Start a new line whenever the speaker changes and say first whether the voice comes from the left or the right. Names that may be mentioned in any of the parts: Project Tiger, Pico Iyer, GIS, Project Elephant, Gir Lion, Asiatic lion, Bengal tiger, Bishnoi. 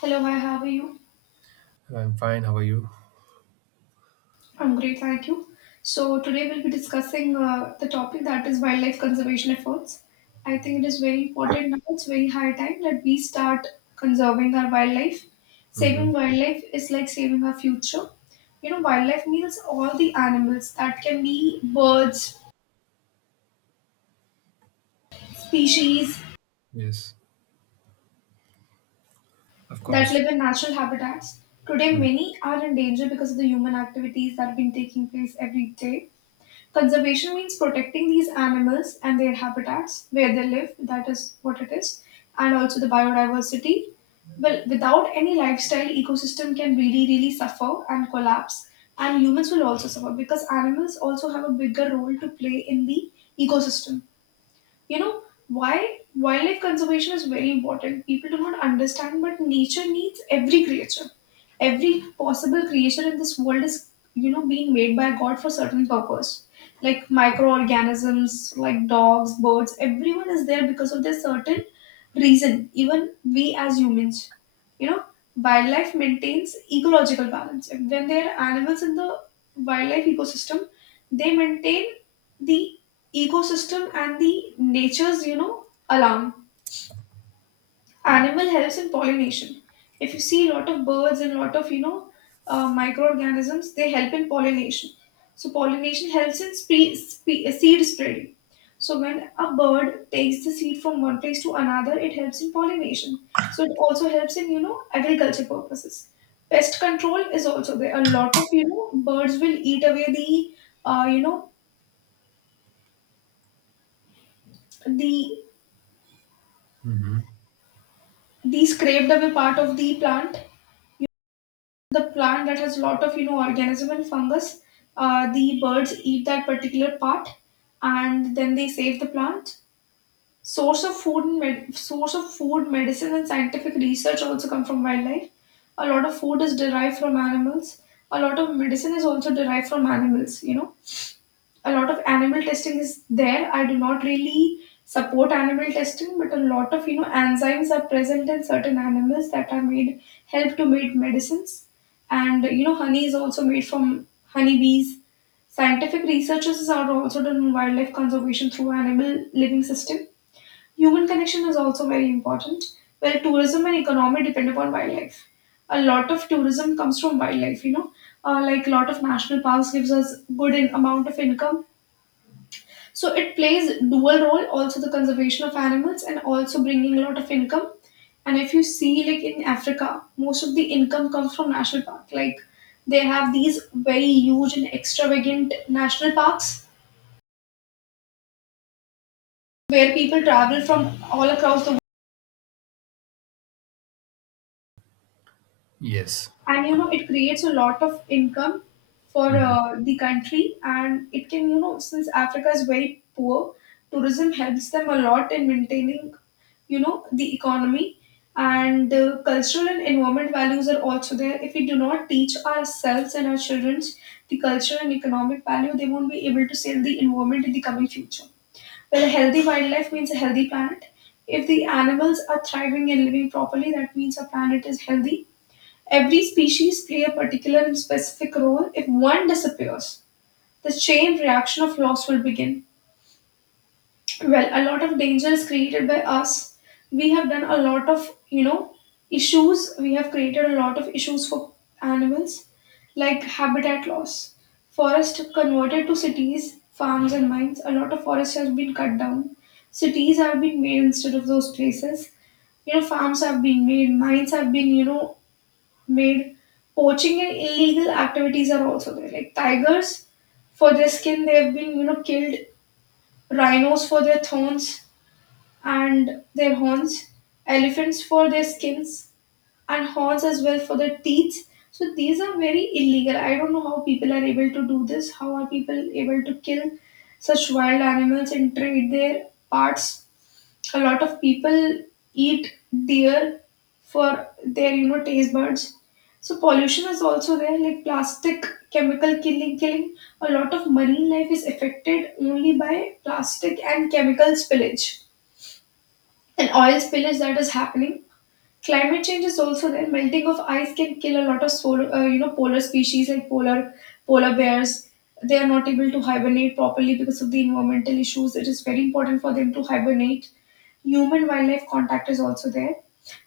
left: Hello, hi, how are you?
right: I'm fine. How are you?
left: I'm great, thank you. So, today we'll be discussing the topic that is wildlife conservation efforts. I think it is very important now, it's very high time that we start conserving our wildlife.
right: Mm-hmm.
left: Saving wildlife is like saving our future. You know, wildlife means all the animals that can be birds, species,
right: Yes, of
left: that
right: course.
left: live in natural habitats. Today, many are in danger because of the human activities that have been taking place every day. Conservation means protecting these animals and their habitats where they live, that is what it is, and also the biodiversity. Well, without any lifestyle, ecosystem can really, really suffer and collapse, and humans will also suffer because animals also have a bigger role to play in the ecosystem you know why wildlife conservation is very important people do not understand, but nature needs every creature, every possible creature in this world is, being made by God for certain purpose, like microorganisms, like dogs, birds, everyone is there because of their certain reason. Even we as humans, you know wildlife maintains ecological balance. When there are animals in the wildlife ecosystem, they maintain the ecosystem and the nature's, alarm. Animal helps in pollination. If you see a lot of birds and a lot of, microorganisms, they help in pollination. So pollination helps in seed spreading. So when a bird takes the seed from one place to another, it helps in pollination. So it also helps in, agriculture purposes. Pest control is also there. A lot of, birds will eat away the uh, you know the
right: Mm-hmm.
left: they scraped away part of the plant that has lot of, organism and fungus. The birds eat that particular part, and then they save the plant. Source of food and med- source of food, medicine, and scientific research also come from wildlife. A lot of food is derived from animals. A lot of medicine is also derived from animals. A lot of animal testing is there. I do not really support animal testing, but a lot of, enzymes are present in certain animals that are made help to make medicines. And, honey is also made from honeybees. Scientific researches are also done on wildlife conservation through animal living system. Human connection is also very important, where tourism and economy depend upon wildlife. A lot of tourism comes from wildlife. Like a lot of national parks gives us good in amount of income, so it plays dual role, also the conservation of animals and also bringing a lot of income. And if you see, like in Africa, most of the income comes from national park. Like they have these very huge and extravagant national parks where people travel from all across the,
right: Yes.
left: and, it creates a lot of income for
right: Mm-hmm.
left: the country. And it can, since Africa is very poor, tourism helps them a lot in maintaining, the economy. And cultural and environment values are also there. If we do not teach ourselves and our children the cultural and economic value, they won't be able to save the environment in the coming future. Well, a healthy wildlife means a healthy planet. If the animals are thriving and living properly, that means our planet is healthy. Every species play a particular and specific role. If one disappears, the chain reaction of loss will begin. Well, a lot of danger is created by us. We have done a lot of, issues. We have created a lot of issues for animals, like habitat loss. Forest converted to cities, farms, and mines. A lot of forest has been cut down. Cities have been made instead of those places. You know, farms have been made, mines have been, made. Poaching and illegal activities are also there. Like tigers for their skin, they have been, killed. Rhinos for their thorns and their horns. Elephants for their skins and horns as well for their teeth. So these are very illegal. I don't know how people are able to do this. How are people able to kill such wild animals and trade their parts. A lot of people eat deer for their, taste buds. So pollution is also there, like plastic, chemical, killing, a lot of marine life is affected only by plastic and chemical spillage and oil spillage that is happening. Climate change is also there. Melting of ice can kill a lot of polar species, like polar bears. They are not able to hibernate properly because of the environmental issues. It is very important for them to hibernate. Human wildlife contact is also there.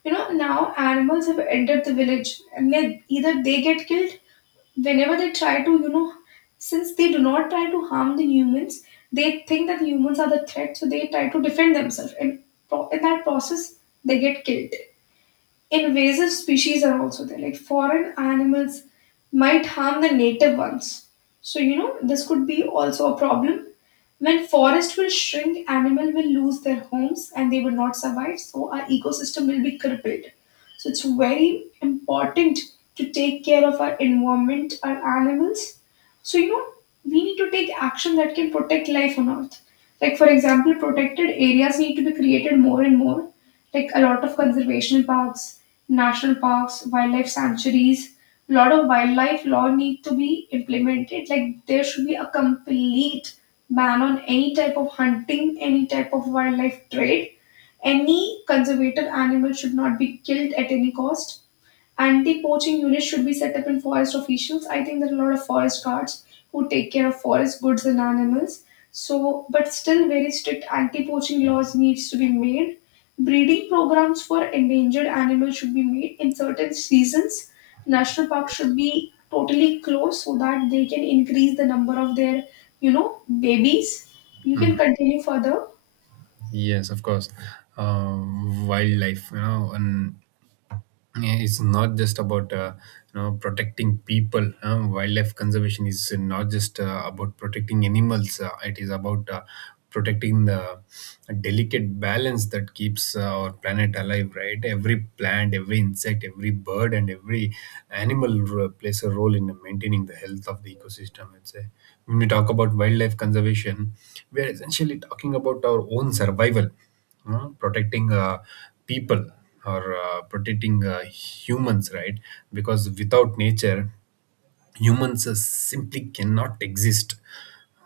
left: You know, now animals have entered the village, and they either they get killed whenever they try to, since they do not try to harm the humans, they think that humans are the threat, so they try to defend themselves, and in that process they get killed. Invasive species are also there, like foreign animals might harm the native ones. So, this could be also a problem. When forest will shrink, animal will lose their homes and they will not survive. So our ecosystem will be crippled. So it's very important to take care of our environment, our animals. So, we need to take action that can protect life on earth. Like for example, protected areas need to be created more and more, like a lot of conservation parks, national parks, wildlife sanctuaries. A lot of wildlife law need to be implemented. Like there should be a complete ban on any type of hunting, any type of wildlife trade. Any conservative animal should not be killed at any cost. Anti-poaching units should be set up in forest officials. I think there are a lot of forest guards who take care of forest goods and animals. So, but still, very strict anti-poaching laws needs to be made. Breeding programs for endangered animals should be made in certain seasons. National parks should
right: Yes.
left: be totally closed so that they can increase the number of their, babies. You can continue further.
right: Yes, of course. Wildlife, you know, and Yeah, it's not just about protecting people. Wildlife conservation is not just about protecting animals. It is about protecting the delicate balance that keeps our planet alive, right? Every plant, every insect, every bird, and every animal plays a role in maintaining the health of the ecosystem, I'd say. When we talk about wildlife conservation, we are essentially talking about our own survival. Protecting people, or protecting humans, right? Because without nature, humans simply cannot exist.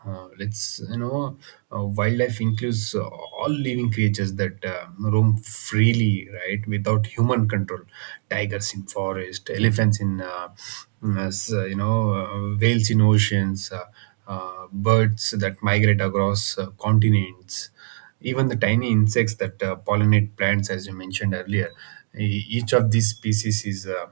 right: Let's you know Wildlife includes all living creatures that roam freely, right, without human control. Tigers in forest, elephants in whales in oceans, birds that migrate across continents, even the tiny insects that pollinate plants, as you mentioned earlier. Each of these species is uh,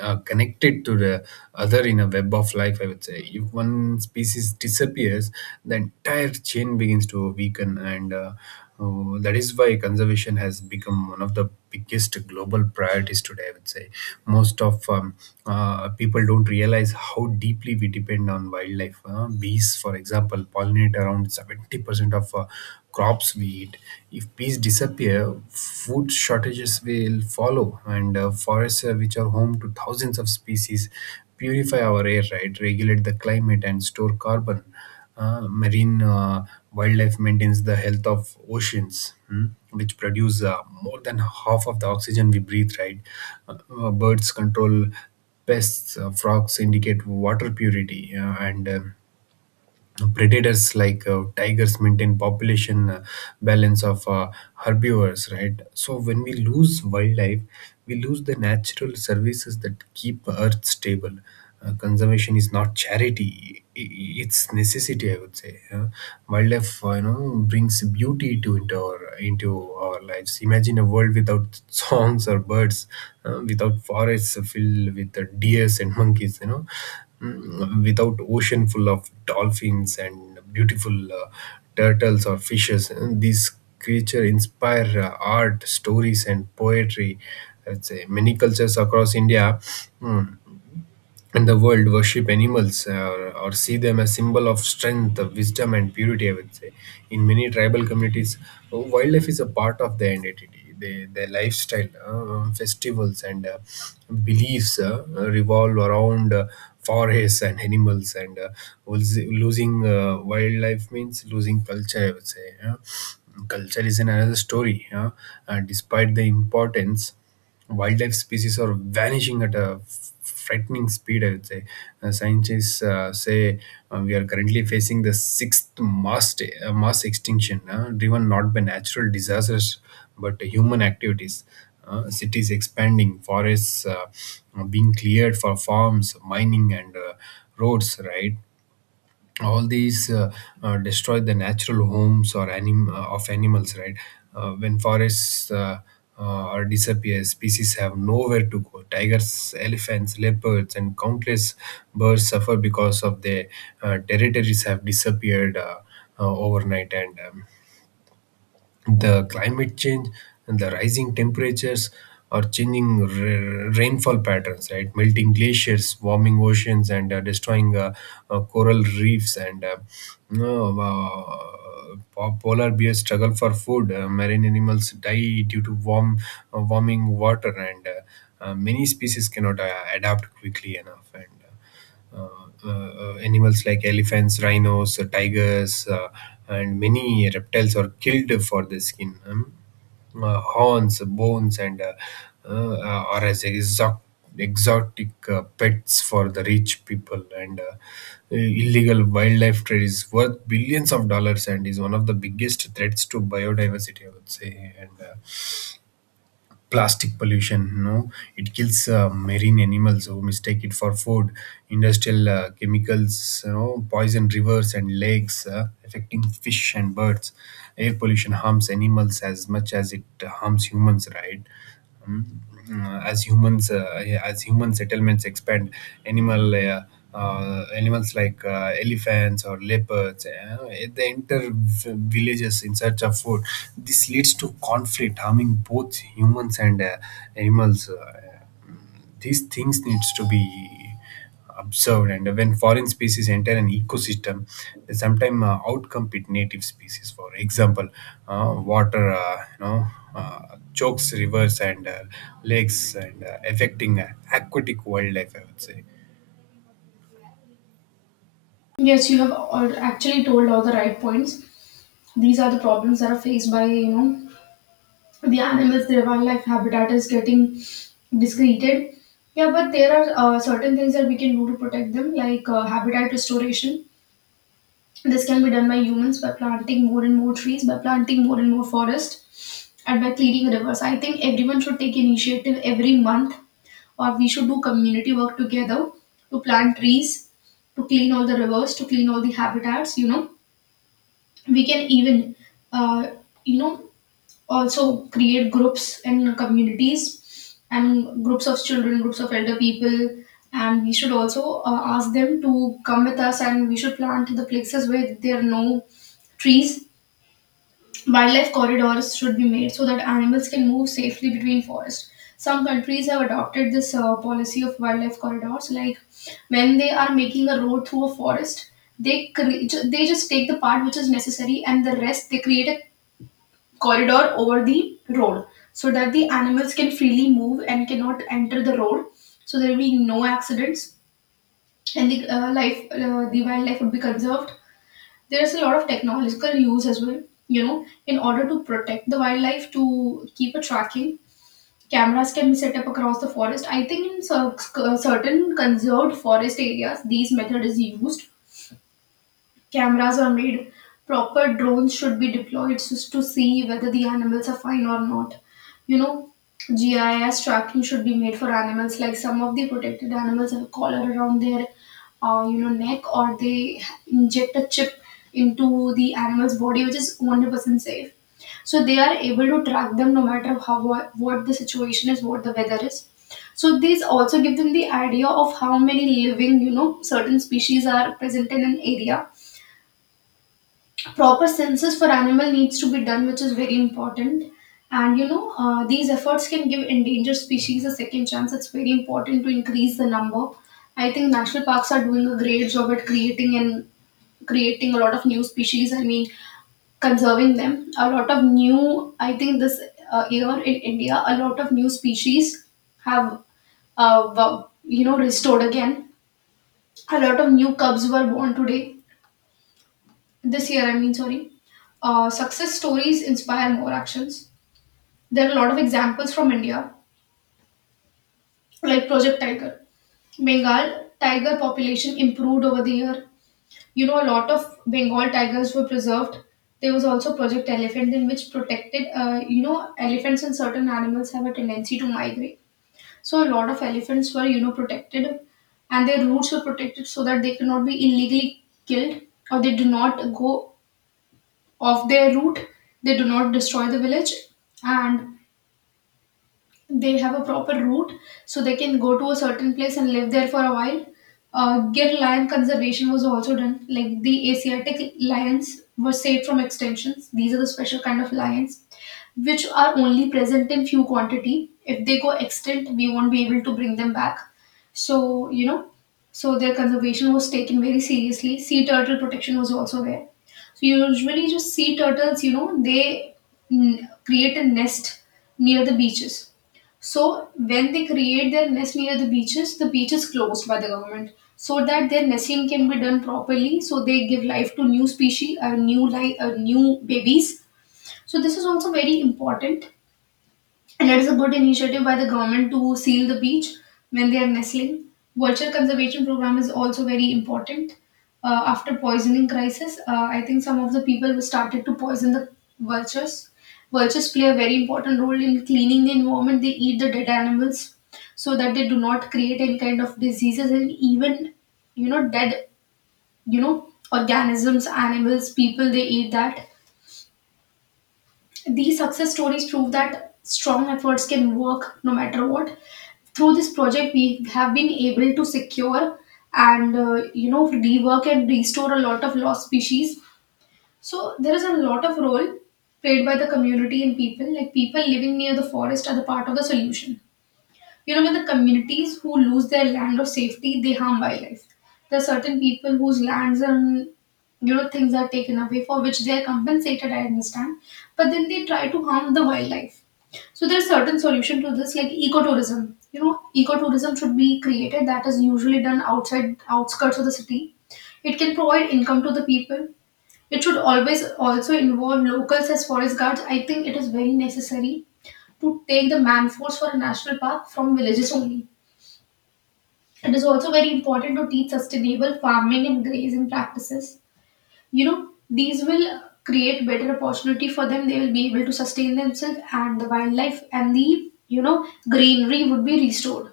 right: uh, connected to the other in a web of life, I would say. If one species disappears, the entire chain begins to weaken, and that is why conservation has become one of the biggest global priorities today, I would say. Most of people don't realize how deeply we depend on wildlife. Bees, for example, pollinate around 70% of crops we eat. If bees disappear, food shortages will follow, and forests, which are home to thousands of species, purify our air, right? Regulate the climate and store carbon. Marine wildlife maintains the health of oceans, which produce more than half of the oxygen we breathe, right? Uh, Birds control pests, frogs indicate water purity, and predators like tigers maintain population balance of herbivores, right. So when we lose wildlife, we lose the natural services that keep earth stable. Conservation is not charity, it's necessity, I would say, yeah. Wildlife brings beauty to into our lives. Imagine a world without songs or birds, without forests filled with deers and monkeys, without ocean full of dolphins and beautiful turtles or fishes. And these creatures inspire art, stories, and poetry, I'd say. Many cultures across India, mm, in the world worship animals or see them as symbol of strength, wisdom, and purity, I would say. In many tribal communities, wildlife is a part of their identity. They, their lifestyle, festivals, and beliefs revolve around forests and animals, and losing wildlife means losing culture, I would say, yeah. Culture is another story, yeah. And despite the importance, wildlife species are vanishing at a frightening speed, I would say. Scientists say we are currently facing the sixth mass extinction, driven not by natural disasters but human activities. Cities expanding, forests being cleared for farms, mining, and roads, right. All these destroy the natural homes, or of animals, right. When forests are disappear, species have nowhere to go. Tigers, elephants, leopards, and countless birds suffer because of their territories have disappeared overnight, and the climate change and the rising temperatures are changing rainfall patterns, right. Melting glaciers, warming oceans, and destroying coral reefs, and you polar bears struggle for food. Marine animals die due to warming water, and many species cannot adapt quickly enough, and uh, animals like elephants, rhinos, tigers, and many reptiles are killed for their skin, horns, bones, and uh, are as exotic pets for the rich people. And illegal wildlife trade is worth billions of dollars and is one of the biggest threats to biodiversity, I would say. And plastic pollution, no, it kills marine animals who mistake it for food. Industrial chemicals, you know, poison rivers and lakes, affecting fish and birds. Air pollution harms animals as much as it harms humans, right. Mm, as humans, yeah, as human settlements expand, animal uh, animals like elephants or leopards, they enter villages in search of food. This leads to conflict, harming both humans and animals. These things needs to be observed. And when foreign species enter an ecosystem, they sometimes outcompete native species. For example, water chokes rivers and lakes, and affecting aquatic wildlife, I would say.
left: Yes, you have actually told all the right points. These are the problems that are faced by, the animals, their wildlife habitat is getting discreted. Yeah, but there are certain things that we can do to protect them, like habitat restoration. This can be done by humans by planting more and more trees, by planting more and more forest, and by cleaning rivers. I think everyone should take initiative every month, or we should do community work together to plant trees, to clean all the rivers, to clean all the habitats. You know, we can even, uh, you know, also create groups in communities and groups of children, groups of elder people, and we should also ask them to come with us, and we should plant the places where there are no trees. Wildlife corridors should be made so that animals can move safely between forests. Some countries have adopted this policy of wildlife corridors, like when they are making a road through a forest, they they just take the part which is necessary, and the rest they create a corridor over the road, so that the animals can freely move and cannot enter the road, so there will be no accidents, and the life the wildlife would be conserved. There is a lot of technological use as well, you know, in order to protect the wildlife. To keep a tracking, cameras can be set up across the forest. I think in certain conserved forest areas these method is used. Cameras are made. Proper drones should be deployed to see whether the animals are fine or not. You know, GIS tracking should be made for animals. Like some of the protected animals have a collar around their, neck, or they inject a chip into the animal's body, which is 100% safe. So they are able to track them no matter how what the situation is, what the weather is. So these also give them the idea of how many living, certain species are present in an area. Proper census for animal needs to be done, which is very important. And you know These efforts can give endangered species a second chance. It's very important to increase the number. I think national parks are doing a great job at creating a lot of new species, I mean conserving them. A lot of new I think this year in India, a lot of new species have uh, w- restored again. A lot of new cubs were born today this year, I mean, sorry, Success stories inspire more actions. There are a lot of examples from India, like Project Tiger. Bengal tiger population improved over the year. You know, a lot of Bengal tigers were preserved. There was also Project Elephant, in which protected, elephants and certain animals have a tendency to migrate. So a lot of elephants were, you know, protected, and their roots were protected so that they cannot be illegally killed, or they do not go of their route, they do not destroy the village, and they have a proper route, so they can go to a certain place and live there for a while. Gir lion conservation was also done, like the Asiatic lions were saved from extinctions. These are the special kind of lions which are only present in few quantity. If they go extinct, we won't be able to bring them back. So, you know, so their conservation was taken very seriously. Sea turtle protection was also there. So usually just sea turtles, you know, they create a nest near the beaches. So when they create their nest near the beaches, the beach is closed by the government so that their nesting can be done properly. So they give life to new species, new life, new babies, so this is also very important, and it is a good initiative by the government to seal the beach when they are nestling. Vulture conservation program is also very important. After poisoning crisis, I think some of the people started to poison the vultures. Vultures play a very important role in cleaning the environment. They eat the dead animals so that they do not create any kind of diseases, and even dead, you know, organisms, animals, people. They eat that. These success stories prove that strong efforts can work no matter what. Through this project, we have been able to secure and, rework and restore a lot of lost species. So there is a lot of role played by the community and people. Like, people living near the forest are the part of the solution. You know, when the communities who lose their land or safety, they harm wildlife. There are certain people whose lands and, things are taken away for which they are compensated. I understand, but then they try to harm the wildlife. So there is certain solution to this, like ecotourism. You know, ecotourism should be created. That is usually done outside outskirts of the city. It can provide income to the people. It should always also involve locals as forest guards. I think it is very necessary to take the man force for a national park from villages only. It is also very important to teach sustainable farming and grazing practices. You know, these will create better opportunity for them. They will be able to sustain themselves and the wildlife, and the, you know, greenery would be restored.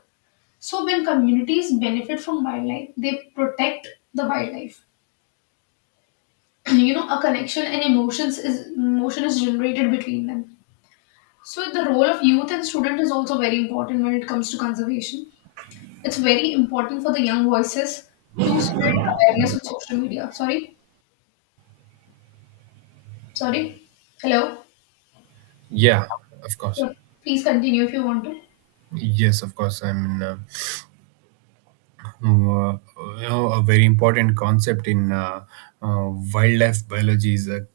left: So when communities benefit from wildlife, they protect the wildlife. You know, a connection and emotions is emotion is generated between them. So the role of youth and student is also very important when it comes to conservation. It's very important for the young voices to spread awareness on social media. Sorry, sorry. Hello.
right: Yeah, of course.
left: Yeah, please continue if you want to.
right: Yes, of course. I mean, uh, you know, a very important concept in wildlife biology is a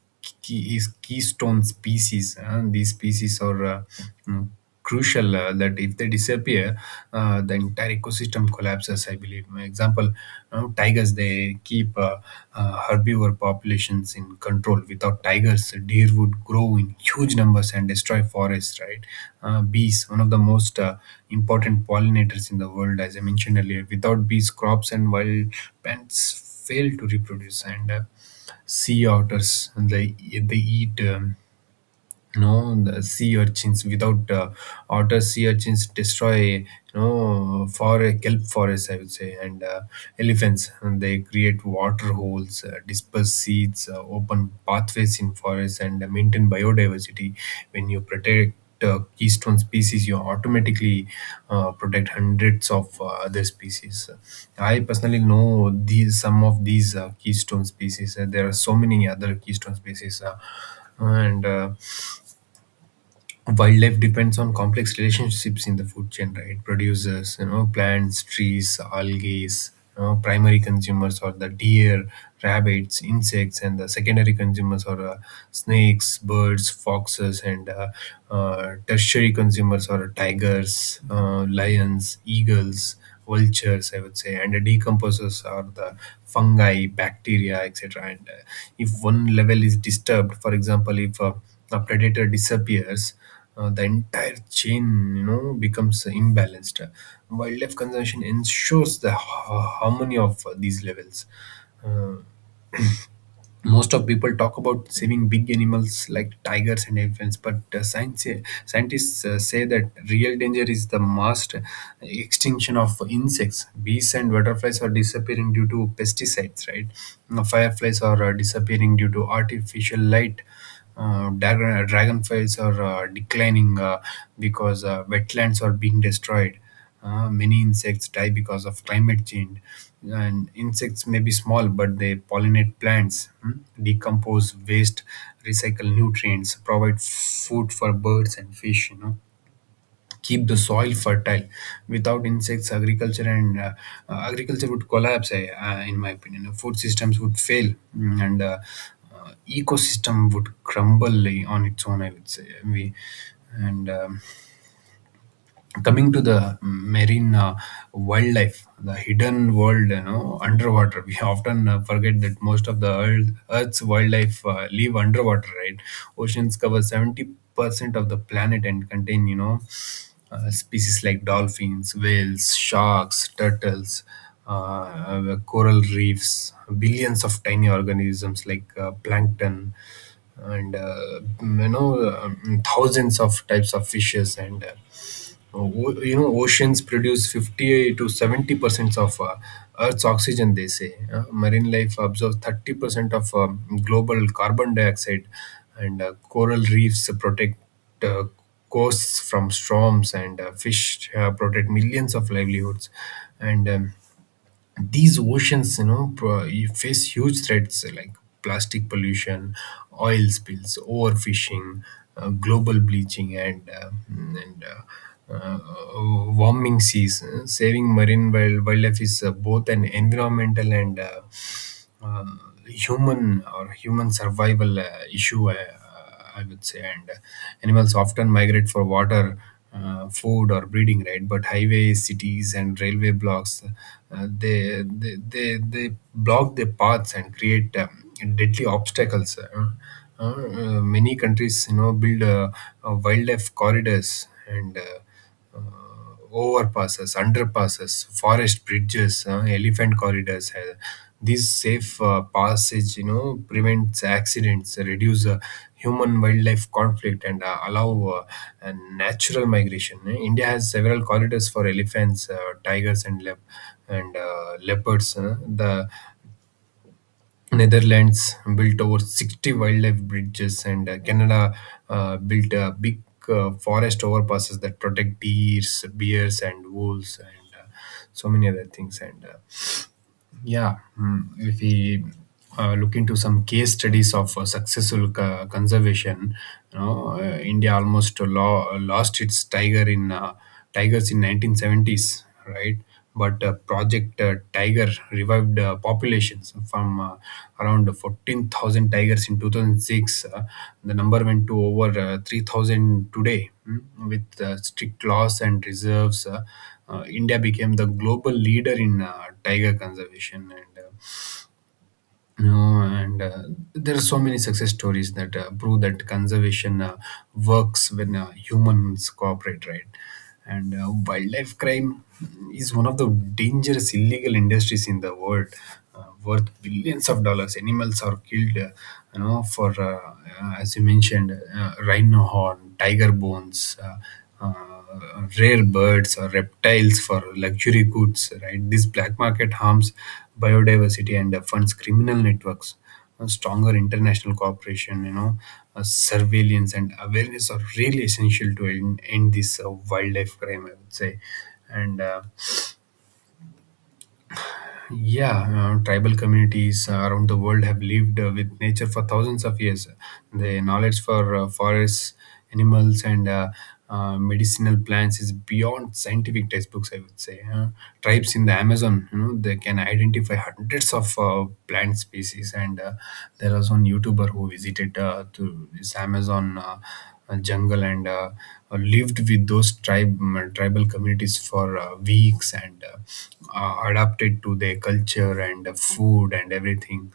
right: keystone species, and these species are mm, crucial that if they disappear, the entire ecosystem collapses, I believe. For example, you know, tigers, they keep herbivore populations in control. Without tigers, deer would grow in huge numbers and destroy forests, right? Bees, one of the most important pollinators in the world, as I mentioned earlier. Without bees, crops and wild plants fail to reproduce. And sea otters, and they eat. No, the sea urchins. Without otter, sea urchins destroy, you know, for a kelp forest, I would say. And elephants, and they create water holes, disperse seeds, open pathways in forests, and maintain biodiversity. When you protect keystone species, you automatically protect hundreds of other species. I personally know these, some of these keystone species. There are so many other keystone species and wildlife depends on complex relationships in the food chain, right? Producers, you know, plants, trees, algae, you know, primary consumers, or the deer, rabbits, insects, and the secondary consumers, or snakes, birds, foxes, and tertiary consumers, or tigers, lions, eagles, vultures, I would say, and the decomposers are the fungi, bacteria, etc. And if one level is disturbed, for example, if a predator disappears, the entire chain, you know, becomes imbalanced. Wildlife conservation ensures the harmony of these levels. Uh, Most of people talk about saving big animals like tigers and elephants, but scientists say that real danger is the mass extinction of insects. Bees and butterflies are disappearing due to pesticides, right. Now, fireflies are disappearing due to artificial light. Dragonflies are declining because wetlands are being destroyed. Many insects die because of climate change, and insects may be small, but they pollinate plants, decompose waste, recycle nutrients, provide food for birds and fish, you know, keep the soil fertile. Without insects, agriculture and agriculture would collapse. I, in my opinion, food systems would fail, and ecosystem would crumble on its own, I would say. We and. Coming to the marine wildlife, the hidden world, you know, underwater. We often forget that most of the earth's wildlife live underwater, right? Oceans cover 70% of the planet and contain, you know, species like dolphins, whales, sharks, turtles, coral reefs, billions of tiny organisms like plankton, and thousands of types of fishes, and you know, oceans produce 50 to 70% of Earth's oxygen, they say. Marine life absorbs 30% of global carbon dioxide, and coral reefs protect uh, coasts from storms, and fish protect millions of livelihoods. And these oceans, you know, pro- you face huge threats like plastic pollution, oil spills, overfishing, global bleaching, and warming seas. Saving wildlife is both an environmental and uh, human survival issue, I would say. And animals often migrate for water, food, or breeding, right. But highways, cities, and railway blocks, they block their paths and create deadly obstacles. Many countries, you know, build wildlife corridors and overpasses, underpasses, forest bridges, elephant corridors. These safe passage, you know, prevents accidents, reduce human-wildlife conflict, and allow a natural migration. India has several corridors for elephants, tigers, and leopards. The Netherlands built over 60 wildlife bridges, and Canada built a big forest overpasses that protect deers, bears, and wolves, and so many other things. And yeah, if we look into some case studies of successful conservation, you know, India almost lo- lost its tiger in tigers in 1970s, right? But Project Tiger revived populations from, around 14,000 tigers in 2006. The number went to over 3,000 today, with strict laws and reserves. India became the global leader in tiger conservation, and you know, and uh, there are so many success stories that prove that conservation works when humans cooperate, right. And wildlife crime is one of the dangerous illegal industries in the world, uh, worth billions of dollars. Animals are killed for as you mentioned rhino horn, tiger bones, rare birds or reptiles for luxury goods, right. This black market harms biodiversity and funds criminal networks. A stronger international cooperation, you know, surveillance and awareness are really essential to end this wildlife crime, I would say. And yeah, tribal communities around the world have lived with nature for thousands of years. The knowledge for forests, animals, and medicinal plants is beyond scientific textbooks, I would say. Tribes in the Amazon, you know, they can identify hundreds of plant species, and there was one YouTuber who visited to this Amazon jungle, and lived with those tribe tribal communities for weeks, and adapted to their culture and food and everything.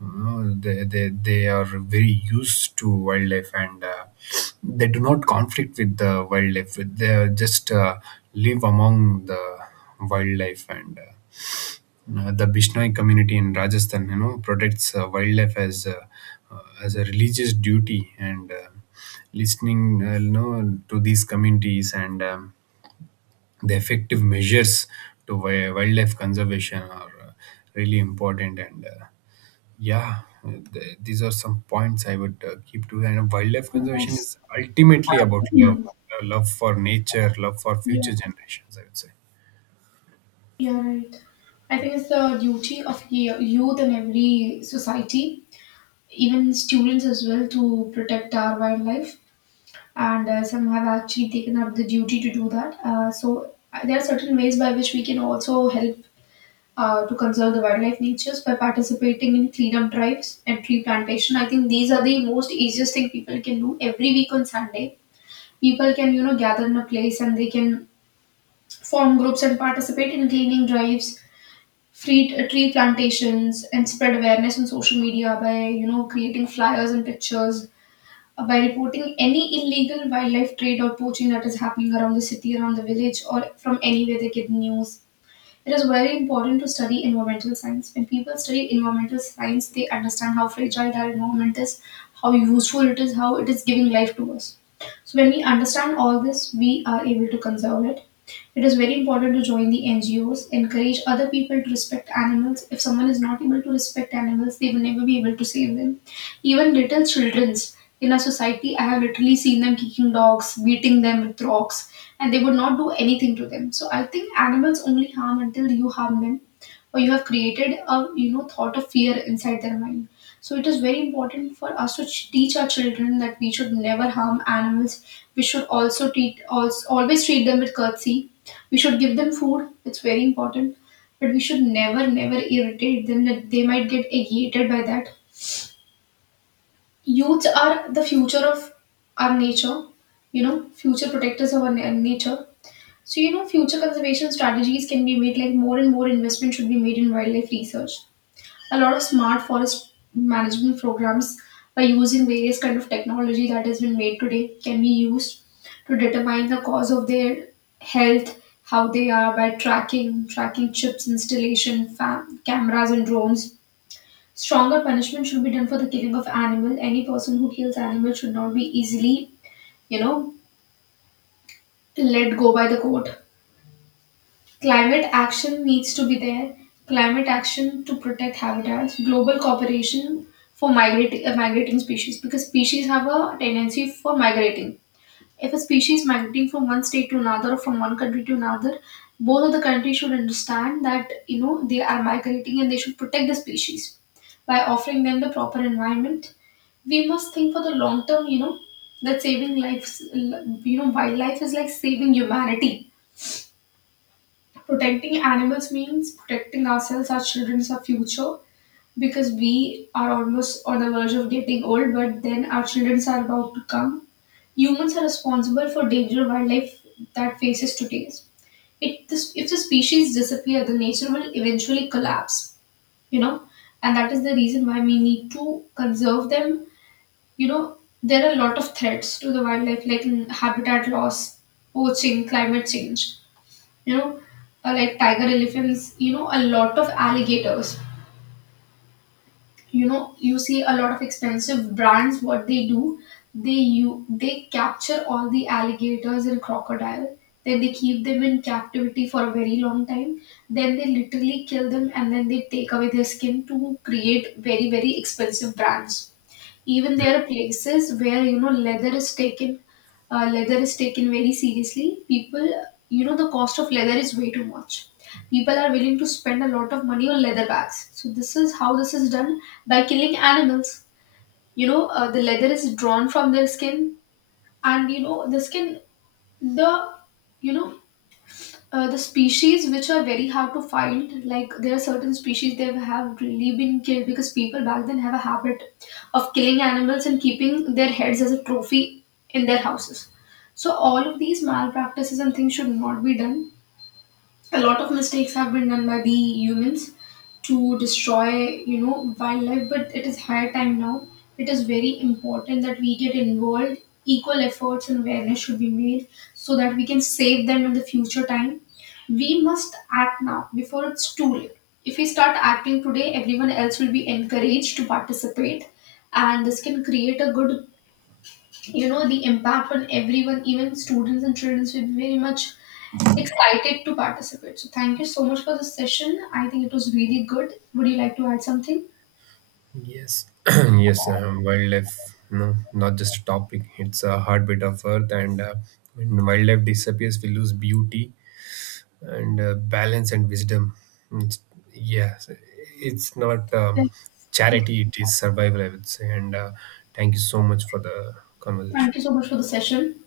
right: You they are very used to wildlife, and they do not conflict with the wildlife. They are just live among the wildlife, and the Bishnoi community in Rajasthan, you know, protects wildlife as a religious duty, and listening, you know, to these communities, and the effective measures to wildlife conservation are really important. And yeah, these are some points I would keep to. And wildlife conservation
left: Yes.
right: is ultimately about love,
left: Mm.
right: love for nature, love for
left: Yeah,
right: future generations, I would say.
left: you're right. I think it's the duty of youth in every society, even students as well, to protect our wildlife. And some have actually taken up the duty to do that. So there are certain ways by which we can also help to conserve the wildlife natures by participating in cleanup drives and tree plantation. I think these are the most easiest thing people can do every week on Sunday. People can, you know, gather in a place, and they can form groups and participate in cleaning drives, free tree plantations, and spread awareness on social media by, you know, creating flyers and pictures, by reporting any illegal wildlife trade or poaching that is happening around the city, around the village, or from anywhere they get news. It is very important to study environmental science. When people study environmental science, they understand how fragile our environment is, how useful it is, how it is giving life to us. So when we understand all this, we are able to conserve it. It is very important to join the NGOs, encourage other people to respect animals. If someone is not able to respect animals, they will never be able to save them. Even little children's in a society, I have literally seen them kicking dogs, beating them with rocks, and they would not do anything to them. So I think animals only harm until you harm them, or you have created a, you know, thought of fear inside their mind. So it is very important for us to teach our children that we should never harm animals. We should always treat them with courtesy. We should give them food. It's very important. But we should never irritate them that they might get agitated by that. Youths are the future of our nature, you know, future protectors of our nature. So, you know, future conservation strategies can be made, like more and more investment should be made in wildlife research. A lot of smart forest management programs, by using various kind of technology that has been made today, can be used to determine the cause of their health, how they are, by tracking chips installation, cameras and drones. Stronger punishment should be done for the killing of animal. Any person who kills animal should not be easily, you know, let go by the court. Climate action needs to be there. Climate action to protect habitats. Global cooperation for migrating species, because species have a tendency for migrating. If a species migrating from one state to another, or from one country to another, both of the countries should understand that, you know, they are migrating, and they should protect the species by offering them the proper environment. We must think for the long term, you know, that saving lives, you know, wildlife is like saving humanity. Protecting animals means protecting ourselves, our children, our future, because we are almost on the verge of getting old, but then our children are about to come. Humans are responsible for danger wildlife that faces today. If the species disappear, the nature will eventually collapse, you know, and that is the reason why we need to conserve them. You know, there are a lot of threats to the wildlife, like habitat loss, poaching, climate change, you know, like tiger elephants, you know, a lot of alligators. You know, you see a lot of expensive brands. What they do, they you they capture all the alligators and crocodile, then they keep them in captivity for a very long time, then they literally kill them, and then they take away their skin to create very very expensive brands. Even there are places where, you know, leather is taken. Leather is taken very seriously. People, you know, the cost of leather is way too much. People are willing to spend a lot of money on leather bags. So this is how this is done, by killing animals. You know, the leather is drawn from their skin. And you know, the you know the species which are very hard to find, like there are certain species that have really been killed because people back then have a habit of killing animals and keeping their heads as a trophy in their houses. So all of these malpractices and things should not be done. A lot of mistakes have been done by the humans to destroy, you know, wildlife. But it is high time now. It is very important that we get involved. Equal efforts and awareness should be made, so that we can save them in the future time. We must act now before it's too late. If we start acting today, everyone else will be encouraged to participate, and this can create a good, you know, the impact on everyone. Even students and children will be very much excited to participate. So thank you so much for this session. I think it was really good. Would you like to add something?
right: Yes, yes, wildlife, no, not just a topic, it's a heartbeat of earth. And when wildlife disappears, we lose beauty and balance and wisdom. It's, yes, it's not
left: Thank— Okay.
right: charity, it is survival, I would say. And thank you so much for the
left: Thank
right: conversation.
left: you so much for the session.